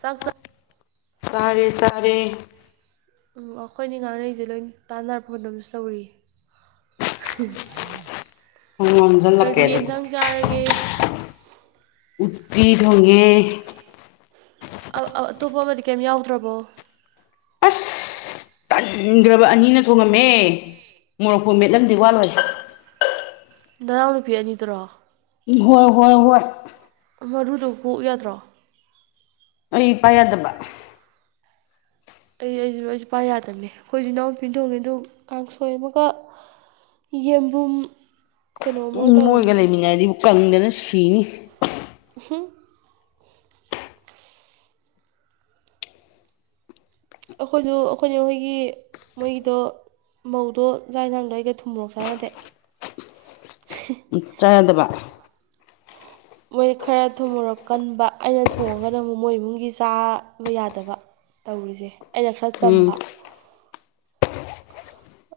ꯁꯁ ꯁꯔꯦ ꯁꯔꯦ ꯎ ꯑꯩꯈꯣꯏꯅꯤ ꯉꯥꯡꯅꯔꯤꯁꯦ ꯂꯣꯏ ꯇꯥꯟꯅꯔ ꯐꯣꯟ ꯑꯃꯁꯝꯨ ꯇꯧꯔꯤꯌꯦ ꯊꯣꯡ ꯂꯣꯝꯁꯤꯜꯂꯛꯀꯦ ꯀꯔꯤ ꯑꯗꯨꯗꯤ ꯌꯦꯟꯁꯥꯡ ꯆꯥꯔꯒꯦ ꯎꯇꯄꯤ ꯊꯣꯡꯉꯦ ꯑꯥ ꯑꯥ ꯑꯇꯣꯞꯄ ꯑꯃꯗꯤ ꯀꯩꯝ ꯌꯥꯎꯗ꯭ꯔꯕꯣ꯫ ꯇꯟꯒ꯭ꯥꯔꯕ ꯑꯅꯤꯅ ꯊꯣꯡꯉꯝꯃꯦ ꯃꯣꯔꯣꯛꯐꯨ ꯃꯦꯠꯂꯝꯗꯦ ꯋꯥ ꯂꯣꯏꯔꯦ꯫ ꯅꯅꯥꯎ ꯅꯨꯄꯤ ꯑꯅꯤꯗꯨꯔꯣ꯫ ꯍꯣꯏ ꯍꯣꯏ ꯍꯣꯏ꯫ ꯃꯔꯨꯗꯨ ꯀꯣꯛꯎ ꯌꯥꯗ꯭ꯔꯣ꯫ ꯑꯩ ꯄꯥꯏ ꯌꯥꯗꯕ꯫ ꯑꯩ ꯑꯩꯁꯤ ꯑꯩꯁꯨ ꯄꯥꯏ ꯌꯥꯗꯝꯅꯦ ꯑꯩꯈꯣꯏ ꯖꯨ ꯏꯅꯥꯎꯄꯤꯅ ꯊꯣꯡꯉꯦꯗꯨ ꯀꯥꯡꯁꯣꯏ ꯑꯃꯒ ꯌꯦꯝꯕꯨꯝ ꯎ ꯃꯣꯏꯒ ꯂꯩꯃꯤꯟꯅꯔꯗꯤ ꯀꯪꯗꯅ ꯁꯤꯅꯤ꯫ ꯍꯝ꯫ ꯑꯈꯣꯏꯁꯨ ꯑꯩꯈꯣꯏꯅꯦ ꯍꯣꯏꯒꯤ ꯃꯣꯏꯒꯤꯗꯣ ꯃꯧꯗꯣ ꯖꯥꯛ ꯍꯦꯟꯖꯥꯡꯗ ꯑꯩꯒ ꯊꯨꯝꯃꯣꯔꯣꯛ ꯆꯥꯅꯗꯦ ꯍꯤ꯫ ꯎꯝ ꯆꯥ ꯌꯥꯗꯕ ꯃꯣꯏ ꯈꯔ ꯊꯨꯝ ꯃꯣꯔꯣꯛ ꯀꯟꯕ ꯑꯩꯅ ꯊꯣꯡꯉꯒꯅ ꯑꯃꯨꯛ ꯃꯣꯏ ꯏꯃꯨꯡꯒꯤ ꯆꯥꯕ ꯌꯥꯗꯕ꯫ ꯇꯧꯔꯤꯁꯦ ꯑꯩꯅ ꯈꯔ ꯎꯝ ꯆꯝꯕ꯫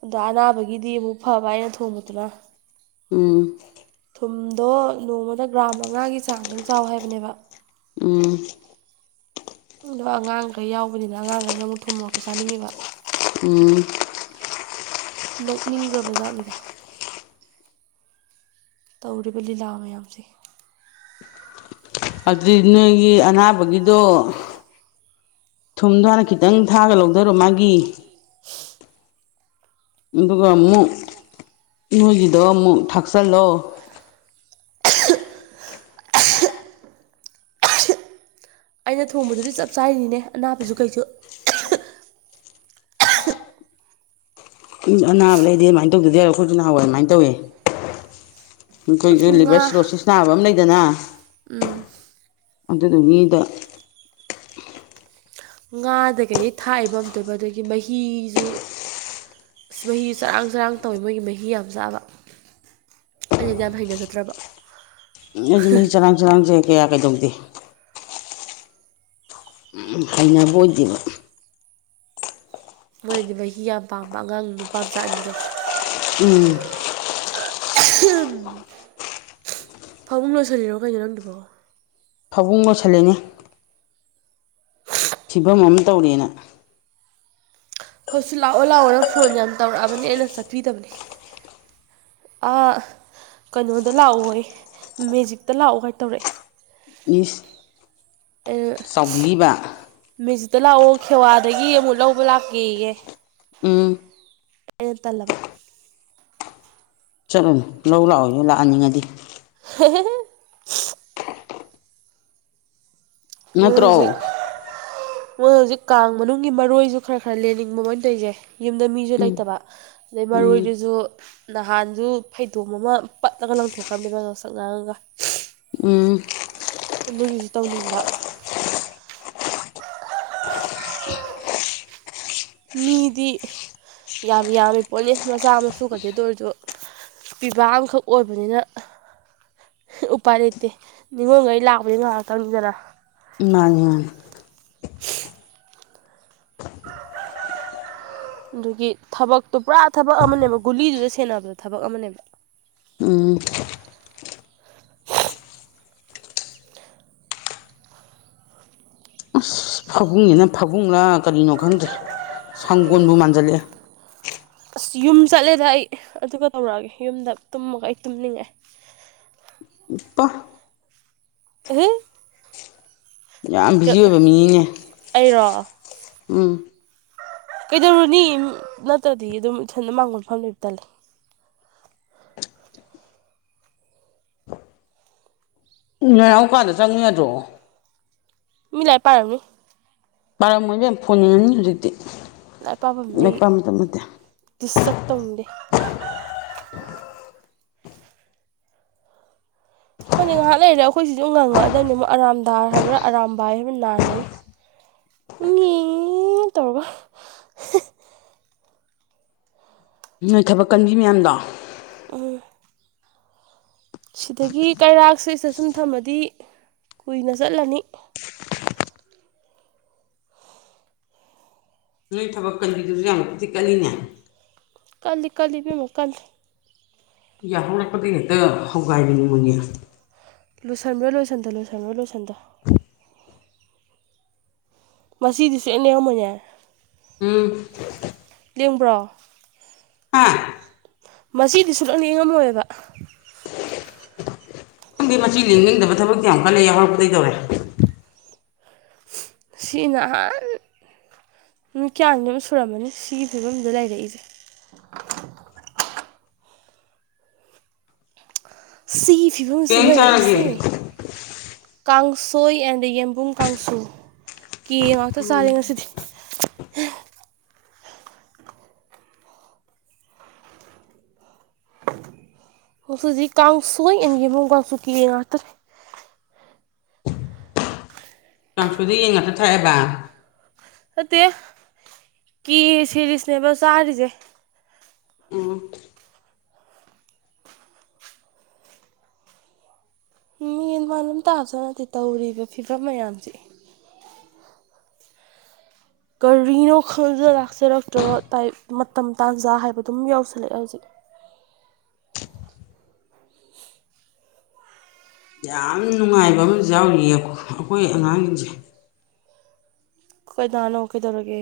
ꯑꯗ ꯑꯅꯥꯕꯒꯤꯗꯤ ꯑꯃꯨꯛ ꯐꯕ ꯑꯩꯅ ꯊꯣꯡꯕꯗꯨꯅ꯫ ꯎꯝ꯫ ꯊꯨꯝꯗꯣ ꯅꯣꯡꯃꯗ ꯒ꯭ꯔꯥꯝ ꯃꯉꯥꯒꯤ ꯆꯥꯡꯗꯪ ꯆꯥꯎ ꯍꯥꯏꯕꯅꯦꯕ꯫ ꯎꯝ꯫ ꯑꯗꯣ ꯑꯉꯥꯡꯈꯩ ꯌꯥꯎꯕꯅꯤꯅ ꯑꯉꯥꯡꯒꯩꯅ ꯑꯃꯨꯛ ꯊꯨꯝ ꯃꯔꯣꯛꯇꯣ ꯆꯥꯅꯤꯡꯉꯤꯕ꯫ ꯎꯝ ꯅꯣꯛꯅꯤꯡꯈ꯭ꯔꯕꯖꯥꯠꯅꯤꯗ꯫ ꯇꯧꯔꯤꯕ ꯂꯤꯂꯥ ꯃꯌꯥꯝꯁꯦ꯫ ꯑꯗꯨꯗꯤ ꯅꯣꯏꯒꯤ ꯑꯅꯥꯕꯒꯤꯗꯣ ꯊꯨꯝꯗꯣ ꯍꯥꯟꯅ ꯈꯤꯠ ꯇꯪ ꯊꯥꯑꯒ ꯂꯧꯗꯔꯣ ꯃꯥꯒꯤ ꯑꯗꯨꯒ ꯑꯃꯨꯛ ꯅꯣꯏꯒꯤꯗꯣ ꯑꯃꯨꯛ ꯊꯥꯛꯆꯜꯂꯣ꯫ ꯑꯩꯅ ꯊꯣꯡꯕꯗꯨꯗꯤ ꯆꯞ ꯆꯥꯔꯤꯅꯤꯅꯦ ꯑꯅꯥꯕꯁꯨ ꯀꯩꯖꯨ꯫ ꯎꯝ ꯑꯅꯥꯕ ꯂꯩꯗꯤ ꯑꯗꯨꯃꯥꯏꯅ ꯇꯧꯗ ꯌꯥꯔꯣ ꯑꯩꯈꯣꯏꯁꯨ ꯅꯍꯋꯥꯏ ꯑꯃꯥꯏꯅ ꯇꯧꯋꯦ꯫ ꯑꯩꯈꯣꯏꯒꯤꯖꯨ ꯉꯥ ꯂꯤꯚꯔ ꯁꯤꯔꯣꯁꯤꯁ ꯅꯥꯕ ꯑꯃ ꯂꯩꯗꯅ ꯎꯝ ꯑꯗꯨꯗꯨꯒꯤꯗ ꯉꯥꯗ ꯀꯩꯗꯒꯤ ꯊꯥꯛꯏꯕ ꯑꯝꯇꯑꯣꯏꯕ ꯑꯗꯒꯤ ꯃꯍꯤꯖꯨ ꯑꯁ ꯃꯍꯤꯁꯨ ꯆꯔꯥꯡ ꯆꯔꯥꯡ ꯇꯧꯋꯤ ꯃꯣꯏꯒꯤ ꯃꯍꯤ ꯌꯥꯝ ꯆꯥꯕ꯫ ꯑꯩꯅꯗꯤ ꯌꯥꯝ ꯍꯩꯅꯖꯗ꯭ꯔꯕ꯫ ꯑꯝ ꯑꯩꯁꯨ ꯃꯍꯤ ꯆꯔꯥꯡ ꯆꯔꯥꯡꯁꯦ ꯀꯌꯥ ꯀꯩꯗꯧꯗꯦ꯫ ꯍꯩꯅꯕ ꯑꯣꯏꯗꯦꯕ꯫ ꯃꯣꯏꯅꯗꯤ ꯃꯍꯤ ꯌꯥꯝ ꯄꯥꯝꯕ ꯑꯉꯥꯡ ꯅꯨꯄꯥꯝꯆꯥ ꯑꯅꯤꯗꯣ꯫ ꯎꯝ꯫ ꯑꯍꯝ꯫ ꯐꯃꯨꯡ ꯂꯣꯏꯁꯤꯜꯂꯤꯔꯣ ꯀꯩꯅꯣ ꯅꯪꯗꯨꯕꯣ꯫ ꯐꯕꯨꯡ ꯂꯣꯏꯁꯜꯂꯤꯅꯤ꯫ ꯐꯤꯕꯝ ꯑꯃ ꯇꯧꯔꯦꯅ ꯍꯧ ꯁꯤ ꯂꯥꯛꯑꯣ ꯂꯥꯛꯑꯣꯅ ꯐꯣꯟ ꯌꯥꯝ ꯇꯧꯔꯛꯑꯕꯅꯤ ꯑꯩꯅ ꯆꯠꯄꯤꯗꯕꯅꯦ ꯀꯩꯅꯣꯗ ꯂꯥꯛꯑꯣꯌꯦ ꯃꯦꯖꯤꯛꯇ ꯂꯥꯛꯑꯣꯒꯥꯏ ꯇꯧꯔꯛꯑꯦ ꯏꯁ ꯑꯩꯅꯥ ꯆꯥꯎꯕꯤꯔꯤꯕ ꯃꯦꯖꯤꯛꯇ ꯂꯥꯛꯑꯣ ꯈꯦꯋꯥꯗꯒꯤ ꯑꯃꯨꯛ ꯂꯧꯕ ꯂꯥꯛꯀꯦꯌꯦ ꯎꯝ ꯑꯩꯅꯥ ꯇꯜꯂꯕ꯫ ꯆꯠꯂꯨꯅꯨ ꯂꯧ ꯂꯥꯛꯑꯣꯌꯣ ꯂꯥꯛꯑꯟꯅꯤꯡꯉꯗꯤ꯫ ꯍꯦ ꯍꯦ ꯍꯦ꯫ ꯃꯣꯏ ꯅꯠꯇ꯭ꯔꯣ ꯍꯧꯖꯤꯛ ꯃꯣꯏ ꯍꯨꯖꯤꯛ ꯀꯥꯡ ꯃꯅꯨꯡꯒꯤ ꯃꯔꯣꯏꯖꯨ ꯈ꯭ꯔ ꯈ꯭ꯔ ꯂꯦꯟꯅꯤꯡꯕ ꯃꯣꯏꯅ ꯇꯣꯢꯖꯦ꯫ ꯌꯨꯝꯗ ꯃꯤꯖꯨ ꯎꯝ ꯂꯩꯇꯕ ꯑꯗꯩ ꯎꯝ ꯃꯔꯣꯏꯗꯨꯁꯨ ꯅꯍꯥꯟꯖꯨ ꯐꯩꯗꯣꯝ ꯑꯃ ꯄꯠꯂꯒ ꯂꯪꯊꯣꯛꯈ꯭ꯔꯕꯅꯦꯕ ꯉꯡꯁꯪ ꯉꯥꯡꯉꯒ꯫ ꯎꯝ꯫ ꯑꯗꯨꯒꯤꯁꯨ ꯇꯧꯅꯤꯡꯕ ꯃꯤꯗꯤ ꯌꯥꯝ ꯌꯥꯝꯃꯤ ꯄꯣꯠꯅꯤ ꯃꯆꯥ ꯃꯁꯨ ꯀꯗꯦꯗ ꯑꯣꯏꯔꯁꯨ ꯄꯤꯕꯥ ꯑꯃꯈꯛ ꯑꯣꯏꯕꯅꯤꯅ ꯎꯄꯥꯏ ꯂꯩꯇꯦ ꯅꯤꯉꯣꯟꯈꯩ ꯂꯥꯛꯄꯗꯤ ꯉꯥꯏꯍꯥꯛꯇꯪꯅꯤꯗꯅ ꯃꯥꯅꯤꯅꯤ [inaudible] ꯑꯗꯨꯒꯤ ꯊꯕꯛꯇꯣ ꯄꯨꯔꯥ ꯊꯕꯛ ꯑꯃꯅꯦꯕ ꯒꯨꯂꯤꯗꯨꯗ ꯁꯦꯟꯅꯕꯗ ꯊꯕꯛ ꯑꯃꯅꯦꯕ ꯎꯝ ꯑꯁ ꯐꯕꯨꯡꯁꯤꯅ ꯐꯕꯨꯡꯂꯥ ꯀꯔꯤꯅꯣ ꯈꯪꯗ꯭ꯔꯦ ꯁꯪꯒꯣꯜꯕꯨ ꯃꯥꯟꯖꯜꯂꯛꯑꯦ ꯑꯁ ꯌꯨꯝ ꯆꯠꯂꯦꯗ ꯑꯩ ꯑꯗꯨꯒ ꯇꯧꯔꯛꯑꯒꯦ ꯌꯨꯝꯗ ꯇꯨꯝꯃꯒ ꯑꯩ ꯇꯨꯝꯅꯤꯡꯉꯦ ꯄ [unintelligible] ꯌꯥꯝ ꯕꯤꯖꯤ ꯑꯣꯏꯕ ꯃꯤꯅꯤꯅꯦ ꯑꯩꯔꯣ ꯎꯝ ꯀꯩꯗꯧꯔꯨꯅꯤ ꯅꯠꯇ꯭ꯔꯗꯤ ꯑꯗꯨꯝ ꯏꯊꯟꯗ ꯃꯥꯡꯒꯣꯟ ꯐꯝ ꯂꯩꯕ ꯇꯥꯜꯂꯦ ꯎꯝ ꯅꯥꯅꯥꯎ ꯀꯥꯗ ꯆꯪꯉꯨ ꯌꯗ꯭ꯔꯣ ꯃꯤ ꯂꯥꯏꯔꯤꯛ ꯄꯔꯝꯅꯤ ꯃꯔꯝ ꯑꯣꯏꯕ ꯌꯥꯝ ꯐꯣꯟꯅꯤꯡꯉꯅꯤ ꯍꯧꯖꯤꯛꯇꯤ ꯂꯥꯏ ꯄꯥꯐꯝ ꯂꯥꯏꯔꯤꯛ ꯑꯩ ꯄꯥ ꯃꯇꯝ ꯅꯠꯇꯦ ꯗꯤꯁꯇꯔꯕ ꯇꯧꯅꯤꯡꯗꯦ ꯑꯩꯈꯣꯏꯗꯤ ꯉꯥꯏꯍꯥꯛ ꯂꯩꯔꯦ ꯑꯩꯈꯣꯏꯁꯤ ꯑꯗꯨꯝ ꯉꯪꯉꯛꯑꯗꯕꯅꯤ ꯑꯃꯨꯛ ꯑꯔꯥꯝꯗꯥꯔ ꯍꯥꯏꯕ꯭ꯔꯥ ꯑꯔꯥꯝꯕꯥꯏ ꯍꯥꯏꯕ ꯅꯥꯥꯟ ꯅꯣꯏꯒꯤ ꯃꯤ ꯇꯧꯒ ꯅꯣꯏ ꯊꯕꯛ ꯀꯟꯕꯤ ꯃꯌꯥꯝꯗꯣ ꯑ ꯁꯤꯗꯒꯤ ꯀꯩꯔꯥꯛꯁꯤꯗ ꯁꯨꯝ ꯊꯝꯃꯗꯤ ꯀꯨꯏꯅ ꯆꯠꯂꯅꯤ ꯅꯣꯏ ꯊꯕꯛ ꯀꯟꯒꯤꯗꯨꯁꯨ ꯌꯥꯝꯅ ꯀꯤꯊꯤꯛ ꯀꯠꯂꯤꯅꯦ ꯀꯜꯂꯤ ꯀꯜꯂꯤ ꯄꯦꯝꯃꯣ ꯀꯜꯂꯤ ꯌꯥꯍꯜꯂꯛꯄꯗ ꯍꯦꯛꯇ ꯍꯧꯒꯥꯏꯅꯤꯡꯅꯤꯡꯕꯅꯦ ꯂꯣꯏꯁꯤꯟ꯭ꯔꯣ ꯂꯣꯏꯁꯤꯟꯗ ꯂꯣꯏꯁꯤꯟꯕꯣ ꯂꯣꯏꯁꯤꯟꯗꯣ ꯃꯁꯤꯗꯤꯁꯨ ꯑꯩꯅ ꯌꯥꯝꯃꯉꯦ ꯎꯝ [inaudible] ꯂꯦꯝꯕ꯭ꯔꯣ ꯍꯥꯥ ꯃꯁꯤꯗꯤ ꯁꯨꯂꯞ ꯌꯦꯡꯉꯝꯃꯣꯏꯑꯕ ꯈꯪꯗꯤ ꯃꯁꯤ ꯂꯦꯡꯅꯤꯡꯗꯕ ꯊꯕ ꯀꯌꯥꯨꯛꯀ ꯂꯩꯦ ꯍꯧꯔꯛꯄꯗꯩ ꯇꯧꯔꯦ ꯁꯤꯅꯍꯜ ꯅꯨꯃꯤ ꯀꯌꯥꯅꯤ ꯑꯗꯨꯝ ꯁꯨꯔꯝꯃꯅꯤ ꯁꯤꯒꯤ ꯐꯤꯕꯝꯗ ꯂꯩꯔꯛꯏꯁꯦ ꯁꯤꯒꯤ ꯀꯩ ꯐꯤꯕꯝꯁꯤꯗ ꯏꯟꯖꯥꯡ ꯆꯥꯔꯒꯦ ꯂꯩꯔꯛꯏꯁꯦ ꯀꯥꯡꯁꯣꯏ ꯑꯦꯟ ꯗ ꯌꯦꯟꯕꯨꯝ ꯀꯥꯡꯁꯨ ꯀꯦ ꯉꯥꯛꯇ ꯆꯥꯔꯦ ꯉꯁꯤꯗꯤ ꯍꯧꯁꯤꯖꯤ ꯀ ꯀꯥꯡ ꯁ ꯃꯨꯒꯁꯨꯨꯀꯤ ꯉꯇ ꯀꯥꯡꯁꯨꯗ ꯌꯦꯡꯉꯇ ꯊꯥꯏꯑꯦꯕ ꯐꯠꯇꯦ ꯀꯦ ꯁꯦꯔꯤꯁꯅꯦꯕ ꯆꯥꯔꯤꯁꯦ ꯎꯝ ꯃꯤꯟ ꯃꯥꯟꯂꯝ ꯇꯥꯕꯁꯨ ꯅꯠꯇꯦ ꯇꯧꯔꯤꯕ ꯐꯤꯕꯝ ꯃꯌꯥꯝꯁꯦ ꯀꯔꯤꯅꯣ ꯈꯪꯖ ꯂꯥꯛꯆꯔꯛꯇ꯭ꯔꯕ ꯇꯥꯏꯞ ꯃꯇꯝ ꯇꯥꯟꯖꯥ ꯍꯥꯏꯕꯗꯨꯝ ꯌꯥꯎꯁꯜꯂꯛꯑꯦ ꯍꯧꯖꯤꯛ ꯌꯥꯝ ꯅꯨꯡꯉꯥꯏꯕ ꯑꯃꯁꯨ ꯌꯥꯎꯔꯤꯌꯦ ꯑꯩꯈꯣꯏ ꯑꯉꯥꯡꯁꯤꯡꯁꯦ ꯀꯅꯥꯅꯣ ꯀꯩꯗꯧꯔꯒꯦ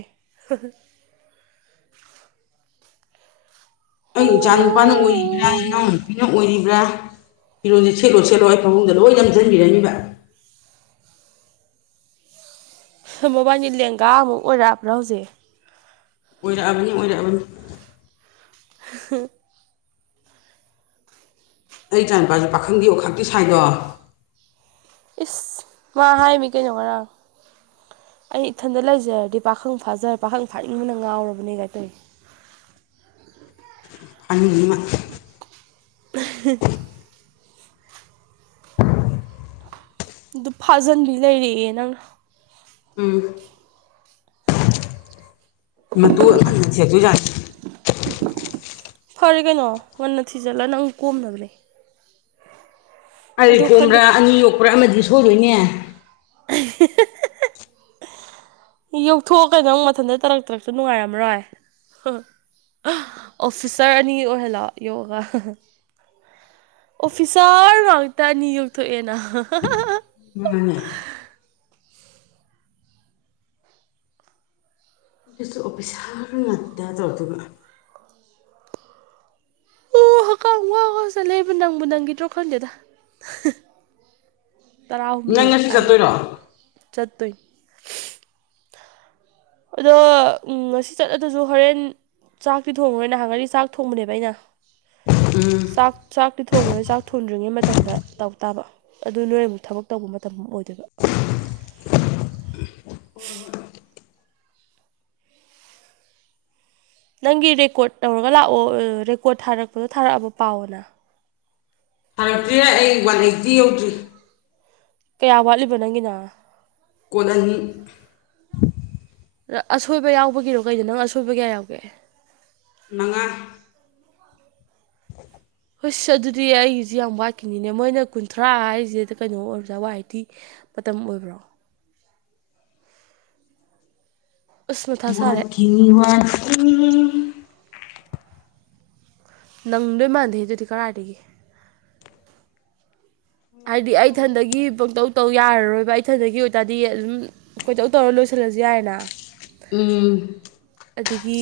ꯑꯩ ꯏꯆꯥ ꯅꯨꯄꯥꯅ ꯑꯣꯏꯔꯤꯕ꯭ꯔꯥ ꯏꯅꯥꯎ ꯅꯨꯨꯄꯤꯅ ꯑꯣꯏꯔꯤꯕ꯭ꯔꯥ ꯐꯤꯔꯣꯖꯤ ꯁꯦꯂꯣꯠ ꯁꯦꯠꯂꯣ ꯑꯩ ꯐꯥꯕꯨꯡꯗ ꯂꯣꯏ ꯅꯝꯁꯤꯟꯕꯤꯔꯅꯤꯕ ꯃꯕꯥꯏꯅꯤ ꯂꯦꯡꯒꯥ ꯑꯃꯨꯛ ꯑꯣꯏꯔꯛꯑꯕ꯭ꯔꯥ ꯍꯧꯖꯤꯛ ꯑꯣꯏꯔꯛꯑꯕꯅꯤ ꯑꯣꯏꯔꯛꯑꯕꯅꯤ [unintelligible] ꯑꯩ ꯏꯆꯥꯅꯤꯨꯄꯥꯁꯦ ꯄꯥꯈꯪꯗꯤ ꯑꯣꯈꯥꯛꯛꯇꯤ ꯁꯥꯏꯗꯣ ꯏꯁ ꯃꯥ ꯍꯥꯏꯃꯤ ꯀꯩꯅꯣ ꯉꯔꯥꯡ ꯑꯩ ꯏꯊꯟꯗ ꯂꯩꯖꯔꯗꯤ ꯄꯥꯈꯪ ꯐꯥꯖꯔ ꯄꯥꯈꯪ ꯐꯥꯅꯤꯡꯕꯅ ꯉꯥꯎꯔꯕꯅꯦ ꯀꯥꯏ ꯇꯧꯋꯤ ꯑꯅꯤꯃꯛ [unintelligible] ꯑꯗꯨ ꯐꯥꯖꯤꯟꯕꯤ ꯂꯩꯔꯛꯑꯦ ꯅꯪꯅ ꯎꯝ ꯃꯇꯨ ꯁꯦꯁꯨꯨ ꯌꯥꯏ ꯐꯔꯦ ꯀꯩꯅꯣ ꯉꯟꯅ ꯊꯤꯖꯤꯜꯂꯒ ꯅꯪ ꯀꯣꯝꯅꯕ꯭ꯔꯅꯦ ꯀꯔꯤ ꯈꯪꯗꯦ ꯀꯣꯝꯕ꯭ꯔꯥ ꯑꯅꯤ ꯌꯣꯛꯄ꯭ꯔꯥ ꯑꯃꯗꯤ ꯁꯣꯏꯗꯣꯏꯅꯦ [unintelligible] ꯌꯧꯊꯣꯛꯑ ꯀꯩꯅꯪꯨ ꯃꯊꯟꯇ ꯇꯔꯛ ꯇꯔꯛꯇ ꯅꯨꯡꯉꯥꯏꯔꯝꯃꯔꯣꯏ ꯑꯣꯐꯤꯁꯔ ꯑꯅꯤ ꯑꯣꯏꯍꯜꯂꯣꯑꯣ ꯌꯣꯒ ꯑꯣꯐꯤꯁꯥꯔ ꯉꯥꯛꯇ ꯑꯅꯤ ꯌꯧꯣꯛꯊꯣꯛꯑꯦꯅ ꯎ ꯑꯗꯨꯁꯨ ꯑꯣꯐꯤꯁꯥꯔ ꯉꯥꯛꯇ ꯇꯧꯔ ꯑꯗꯨꯒꯒ ꯑꯣ ꯍꯛꯀꯥꯝ ꯋꯥ ꯋꯥ ꯆꯠꯂꯦꯕ ꯅꯪꯕꯨ ꯅꯪꯒꯤꯗ꯭ꯔꯣ ꯈꯪꯗꯦꯗ ꯅꯪ ꯇꯔꯥꯍꯨꯝꯗꯣꯏꯔꯛ ꯉꯁꯤ ꯍꯥꯏꯁꯦ ꯆꯠꯇꯣꯏꯔꯣ ꯆꯠꯇꯣꯏꯅꯤ ꯑꯗꯣ ꯎ ꯉꯁꯤ ꯆꯠꯂꯗꯁꯨ ꯍꯣꯔꯦꯟ ꯆꯥꯛꯇꯤ ꯊꯣꯡꯉ꯭ꯔꯣꯏ ꯅꯥꯍꯟꯒꯩ ꯆꯥꯛ ꯊꯣꯡꯕꯅꯦꯕ ꯑꯩꯅ ꯎꯝ ꯆꯥꯛ ꯆꯥꯛꯇꯤ ꯊꯣꯡꯉ꯭ꯔꯣꯏ ꯆꯥꯛ ꯊꯣꯡꯗ꯭ꯔꯤꯉꯩ ꯃꯇꯝꯗ ꯇꯧ ꯇꯥꯕ ꯑꯗꯨ ꯅꯣꯏ ꯑꯃꯨꯛ ꯊꯕꯛ ꯇꯧꯕ ꯃꯇꯝ ꯑꯣꯏꯗꯣꯏꯕ ꯅꯪꯒꯤ ꯔꯦꯀꯣꯔꯠ ꯇꯧꯔꯒ ꯂꯥꯛꯑꯣ ꯔꯦꯀꯣꯔꯠ ꯊꯥꯔꯛꯄꯗꯣ ꯊꯥꯔꯛꯑꯕ ꯄꯥꯎꯅ ꯊꯥꯔꯛꯇ꯭ꯔꯤꯔꯦ ꯑꯩ ꯋꯥꯟ ꯑꯩꯇꯤ ꯌꯧꯗ꯭ꯔꯤ ꯀꯌꯥ ꯋꯥꯠꯂꯤꯕ ꯅꯪꯒꯤꯅ ꯀꯣꯟ ꯑꯅꯤ ꯑꯁꯣꯏꯕ ꯌꯥꯎꯕꯒꯤꯔꯣ ꯀꯩꯗꯣ ꯅꯪ ꯑꯁꯣꯏꯕ ꯀꯌꯥ ꯌꯥꯎꯒꯦ ꯃꯉꯥ [unintelligible] ꯑꯁ ꯑꯗꯨꯗꯤ ꯑꯩꯒꯤꯁꯦ ꯌꯥꯝ ꯋꯥꯠꯀꯤꯅꯤꯅꯦ ꯃꯣꯏꯅ ꯀꯨꯟꯊ꯭ꯔꯥ ꯍꯥꯏꯔꯤꯁꯦꯗ ꯀꯩꯅꯣ ꯑꯣꯏꯔꯖꯥ ꯋꯥ ꯍꯥꯏꯇꯤ ꯃꯇꯝ ꯑꯣꯏꯕ꯭ꯔꯣ ꯑꯁ ꯃꯊꯥ ꯁꯥꯔꯦ ꯋꯥꯠꯈꯤꯅꯤ ꯋꯥꯠꯈꯤꯅꯤ ꯅꯪ ꯂꯣꯏ ꯃꯥꯟꯗꯦ ꯑꯗꯨꯗꯤ ꯀꯔꯥꯏꯗꯒꯤ ꯍꯥꯏꯗꯤ ꯑꯩꯊꯟꯗꯒꯤ ꯄꯪꯇꯧ ꯇꯧ ꯌꯥꯔꯔꯣꯏꯕ ꯏꯊꯟꯗꯒꯤ ꯑꯣꯏꯇꯥꯔꯗꯤ ꯑꯗꯨꯝ ꯀꯣꯏꯇꯧ ꯇꯧꯔ ꯂꯣꯏꯁꯤꯜꯂꯁꯨ ꯌꯥꯏꯦꯅ ꯎꯝ ꯑꯗꯒꯤ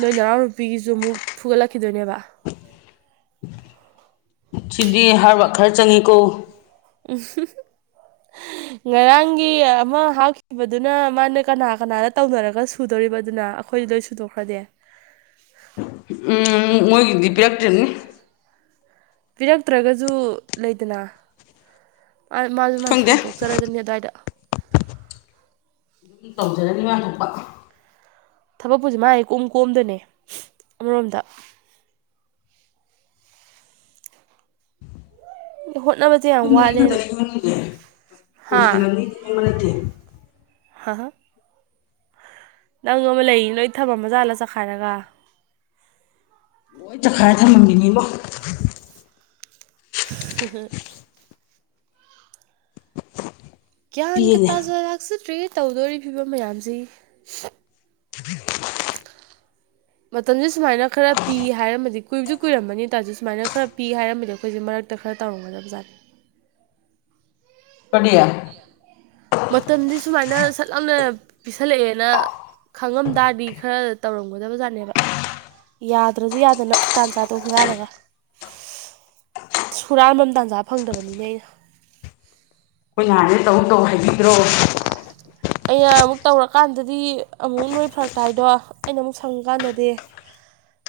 ꯅꯣꯏ ꯅꯔꯎꯅꯨꯄꯤꯒꯤꯁꯨ ꯑꯃꯨꯛ ꯐꯨꯒꯠꯂꯛꯈꯤꯗꯣꯏꯅꯦꯕ ꯁꯤꯗꯤ ꯍꯥꯏꯔꯕ ꯈꯔ ꯆꯪꯉꯤꯀꯣ ꯎꯝ ꯉꯔꯥꯡꯒꯤ ꯑꯃ ꯍꯥꯞꯈꯤꯕꯗꯨꯅ ꯃꯥꯅ ꯀꯅꯥ ꯀꯅꯥꯗ ꯇꯧꯅꯔꯒ ꯁꯨꯗꯣꯔꯤꯕ ꯑꯗꯨꯅ ꯑꯩꯈꯣꯏꯗꯤ ꯂꯣꯏ ꯁꯤꯟꯗꯣꯛ ꯈꯔꯗꯤ ꯎꯝ ꯃꯣꯏꯒꯤꯗꯤ ꯄꯤꯔꯛꯇꯔꯤꯕꯅꯤ ꯄꯤꯔꯛꯇ꯭ꯔꯒꯁꯨ ꯂꯩꯗꯅ ꯃꯥꯁꯨ ꯃꯥꯥꯏ ꯈꯪꯗꯦ ꯁꯟꯗꯣꯛꯆꯔꯗꯅꯤ ꯑꯗꯨꯋꯥꯏꯗ ꯑꯗꯨꯝ ꯇꯧꯖꯔꯅꯤ ꯃꯅꯥ ꯊꯣꯛꯄꯥ ꯊꯕꯛꯄꯨꯁꯦ ꯃꯅꯥ ꯏ ꯀꯣꯝ ꯀꯣꯝꯗꯅꯦ ꯑꯃꯔꯣꯝꯗ ꯍꯣꯠꯅꯥ ꯑꯗꯨ ꯑꯃ ꯈꯛꯇꯪꯪꯅꯤꯡꯒꯦ ꯍꯥ ꯂꯣꯏꯁꯜꯂꯝꯅꯤꯗꯤꯕ ꯅꯠꯇꯦ ꯍꯥ ꯍꯥ ꯅꯪ ꯅꯣꯡꯃ ꯂꯩꯔꯤ ꯅꯣꯏ ꯊꯃꯝꯃꯖꯠꯂꯥ ꯆꯠꯈꯥꯏꯔꯒ ꯂꯣꯏ ꯆꯈꯥꯏꯔ ꯊꯝꯃꯝꯃꯤꯅꯤꯕꯣ [unintelligible] ꯒ꯭ꯌꯥꯟꯒ ꯄꯤꯅꯦ ꯇꯥꯖ ꯂꯥꯛꯆꯗ꯭ꯔꯦ ꯇꯧꯗꯣꯔꯤ ꯐꯤꯕꯝ ꯃꯌꯥꯝꯁꯤꯦ [unintelligible] [inaudible] ꯃꯇꯝꯁꯦ ꯁꯨꯃꯥꯏꯅ ꯈꯔ ꯄꯤ ꯍꯥꯏꯔꯃꯗꯤ ꯀꯨꯏꯕꯁꯨ ꯀꯨꯏꯔꯝꯃꯅꯤ ꯇꯥꯔꯁꯨ ꯁꯨꯃꯥꯏꯅ ꯈꯔ ꯄꯤ ꯍꯥꯏꯔꯃꯗꯤ ꯑꯩꯈꯣꯏꯁꯦ ꯃꯔꯛ ꯈꯔꯥ ꯇꯧꯔꯝꯒꯗꯕꯖꯥꯠꯅꯤ [unintelligible] ꯃꯇꯝꯗꯤ ꯁꯨꯃꯥꯏꯅ ꯁꯠ ꯂꯥꯞꯅ ꯄꯤꯁꯜꯂꯛꯑꯦꯅ ꯈꯪꯉꯝꯗꯥꯔꯗꯤ ꯈꯔ ꯇꯧꯔꯝꯒꯗꯕꯖꯥꯠꯅꯦꯕ ꯌꯥꯗ꯭ꯔꯁꯨ ꯌꯥꯗꯅ ꯇꯥꯟ ꯆꯥꯗꯣ ꯍꯨꯔꯥꯜꯂꯒ ꯍꯨꯔꯥꯟ ꯃꯝ ꯇꯥꯟꯖꯥ ꯐꯪꯗꯕꯅꯤꯅꯦ ꯑꯩꯅ ꯑꯩꯈꯣꯏ ꯅꯍꯥꯟꯅ ꯇꯧ ꯇꯧ ꯍꯥꯏꯕꯤꯈ꯭ꯔꯣ [inaudible] ꯑꯩꯅ ꯑꯃꯨꯛ ꯇꯧꯔꯀꯥꯟꯗꯗꯤ ꯑꯃꯨꯛ ꯅꯣꯏ ꯐꯔꯛ ꯇꯥꯏꯗꯣ ꯑꯩꯅ ꯑꯃꯨꯛ ꯁꯪꯀꯥꯟꯗꯗꯤ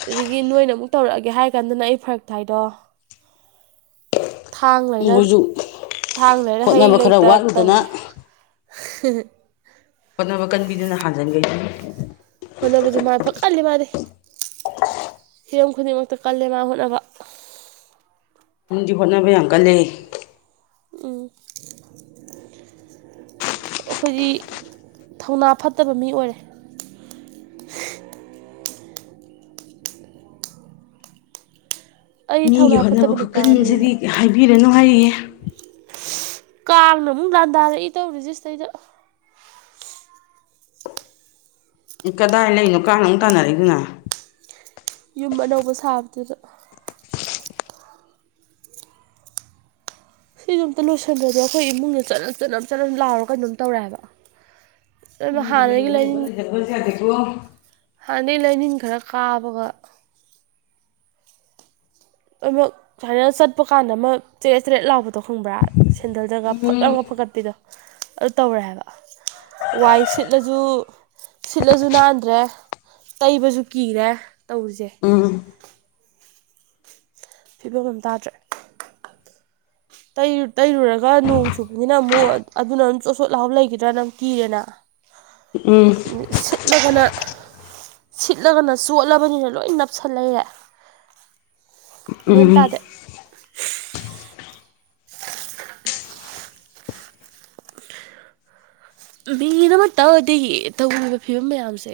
ꯑꯗꯨꯗꯒꯤ ꯅꯣꯏꯅ ꯑꯃꯨꯛ ꯇꯧꯔꯛꯑꯒꯦ ꯍꯥꯏꯔ ꯀꯥꯟꯗꯅ ꯑꯩ ꯐꯔꯛ ꯇꯥꯏꯗꯣ ꯊꯥꯡ ꯂꯩꯔ ꯃꯣꯏꯁꯨ ꯊꯥꯡ ꯂꯩꯔ ꯍꯩ ꯍꯣꯠꯅꯕ ꯈꯔ ꯂꯩꯇ ꯇꯧꯔꯦ ꯋꯥꯠꯂꯨꯗꯅ ꯍꯣꯠꯅꯕ ꯀꯟꯕꯤꯗꯨꯅ ꯍꯥꯟꯖꯤꯟꯈꯤꯖꯅꯤ ꯍꯣꯠꯅꯕꯁꯦ ꯃꯥ ꯐꯥꯀꯜꯂꯤ ꯃꯥꯗꯤ ꯍꯤꯔꯝ ꯈꯨꯗꯤꯡꯃꯛꯇ ꯀꯜꯂꯦ ꯃꯥ ꯍꯣꯠꯅꯕ ꯃꯤꯗꯤ ꯍꯣꯠꯅꯕ ꯌꯥꯝ ꯀꯜꯂꯦ ꯎꯝ ꯑꯩꯈꯣꯏꯗꯤ ꯊꯧꯅꯥ ꯐꯠꯇꯕ ꯃꯤ ꯑꯣꯏꯔꯦ ꯑꯩ ꯃꯤꯒꯤ ꯊꯧꯅꯥ ꯐꯠꯇꯕ ꯍꯣꯠꯅꯕ ꯅꯨꯄꯥꯅꯦꯅ ꯈꯨꯀꯟꯁꯤꯗꯤ ꯍꯥꯏꯕꯤꯔꯅꯨ ꯍꯥꯏꯔꯤꯌꯦ ꯀꯥꯡꯅ ꯑꯃꯨꯛ ꯂꯥꯟꯗꯥꯔꯛꯏ ꯇꯧꯔꯤꯁꯦ ꯁꯤꯗꯩꯗ ꯎꯝ ꯀꯗꯥꯏ ꯂꯩꯔꯤꯅꯣ ꯀꯥꯡꯅ ꯑꯃꯨꯛ ꯇꯥꯟꯅꯔꯛꯏꯗꯨꯅ ꯌꯨꯝ ꯑꯅꯧꯕ ꯁꯥꯕꯗꯨꯗ ꯁꯤꯁꯨ ꯑꯝꯇ ꯂꯣꯏꯁꯤꯟꯗ꯭ꯔꯗꯤ ꯑꯩꯈꯣꯏ ꯏꯃꯨꯡꯁꯦ ꯆꯥꯅꯞ ꯆꯥꯅꯞ ꯆꯥꯅꯞ ꯂꯥꯎꯔꯒ ꯀꯩꯅꯣꯝ ꯇꯧꯔꯦ ꯍꯥꯏꯕ ꯃꯤꯗꯤ ꯍꯥꯅꯒꯤ ꯃꯌꯨꯝ ꯑꯅꯧꯕ ꯂꯩꯅꯤꯟ [unintelligible] ꯍꯥꯟꯅꯗꯩ ꯂꯩꯅꯤꯟ ꯈꯥꯔ ꯀꯥꯕꯒ ꯑꯃꯨꯔꯛ ꯁꯨꯃꯥꯏꯅ ꯆꯠꯄ ꯀꯥꯟꯗ ꯑꯃ ꯆꯦꯔꯦꯠ ꯆꯦꯔꯦꯠ ꯂꯥꯎꯕꯗꯣ ꯈꯪꯕ꯭ꯔꯥ ꯁꯦꯟꯗꯜꯗꯒ ꯐꯛ ꯐꯛ ꯎꯝ ꯂꯥꯎꯅ ꯐꯀꯠꯄꯤꯗꯣ ꯑꯗꯨ ꯇꯧꯔꯦ ꯍꯥꯏꯕ ꯋꯥꯏ ꯁꯤꯠꯂꯁꯨ ꯁꯤꯠꯂꯁꯨ ꯅꯥꯟꯗ꯭ꯔꯦ ꯇꯩꯕꯁꯨ ꯀꯤꯔꯦ ꯇꯧꯔꯤꯁꯦ ꯎꯝ ꯐꯤꯕꯝ ꯑꯃ ꯇꯥꯗ꯭ꯔꯦ ꯇꯩꯔꯨꯔꯒ ꯅꯣꯡ ꯆꯨꯕꯅꯤꯅ ꯑꯃꯨꯛ ꯑꯗꯨꯅ ꯆꯣꯠ ꯆꯣꯠ ꯂꯥꯎꯔ ꯂꯩꯒꯤꯗ꯭ꯔꯥꯅ ꯀꯤꯔꯦꯅ ꯎꯝ [unintelligible] ꯁꯤꯠꯂꯒꯅ ꯁꯤꯠꯂꯒꯅ ꯆꯣꯠꯂꯕꯅꯤꯅ ꯂꯣꯏ ꯅꯞꯁꯜ ꯂꯩꯔꯦ ꯃꯦꯟ ꯎꯝ ꯇꯥꯗꯦ ꯃꯦꯟ ꯑꯃ ꯇꯥꯗꯦ ꯇꯧꯔꯤꯕ ꯐꯤꯕꯝ ꯃꯌꯥꯝꯁꯦ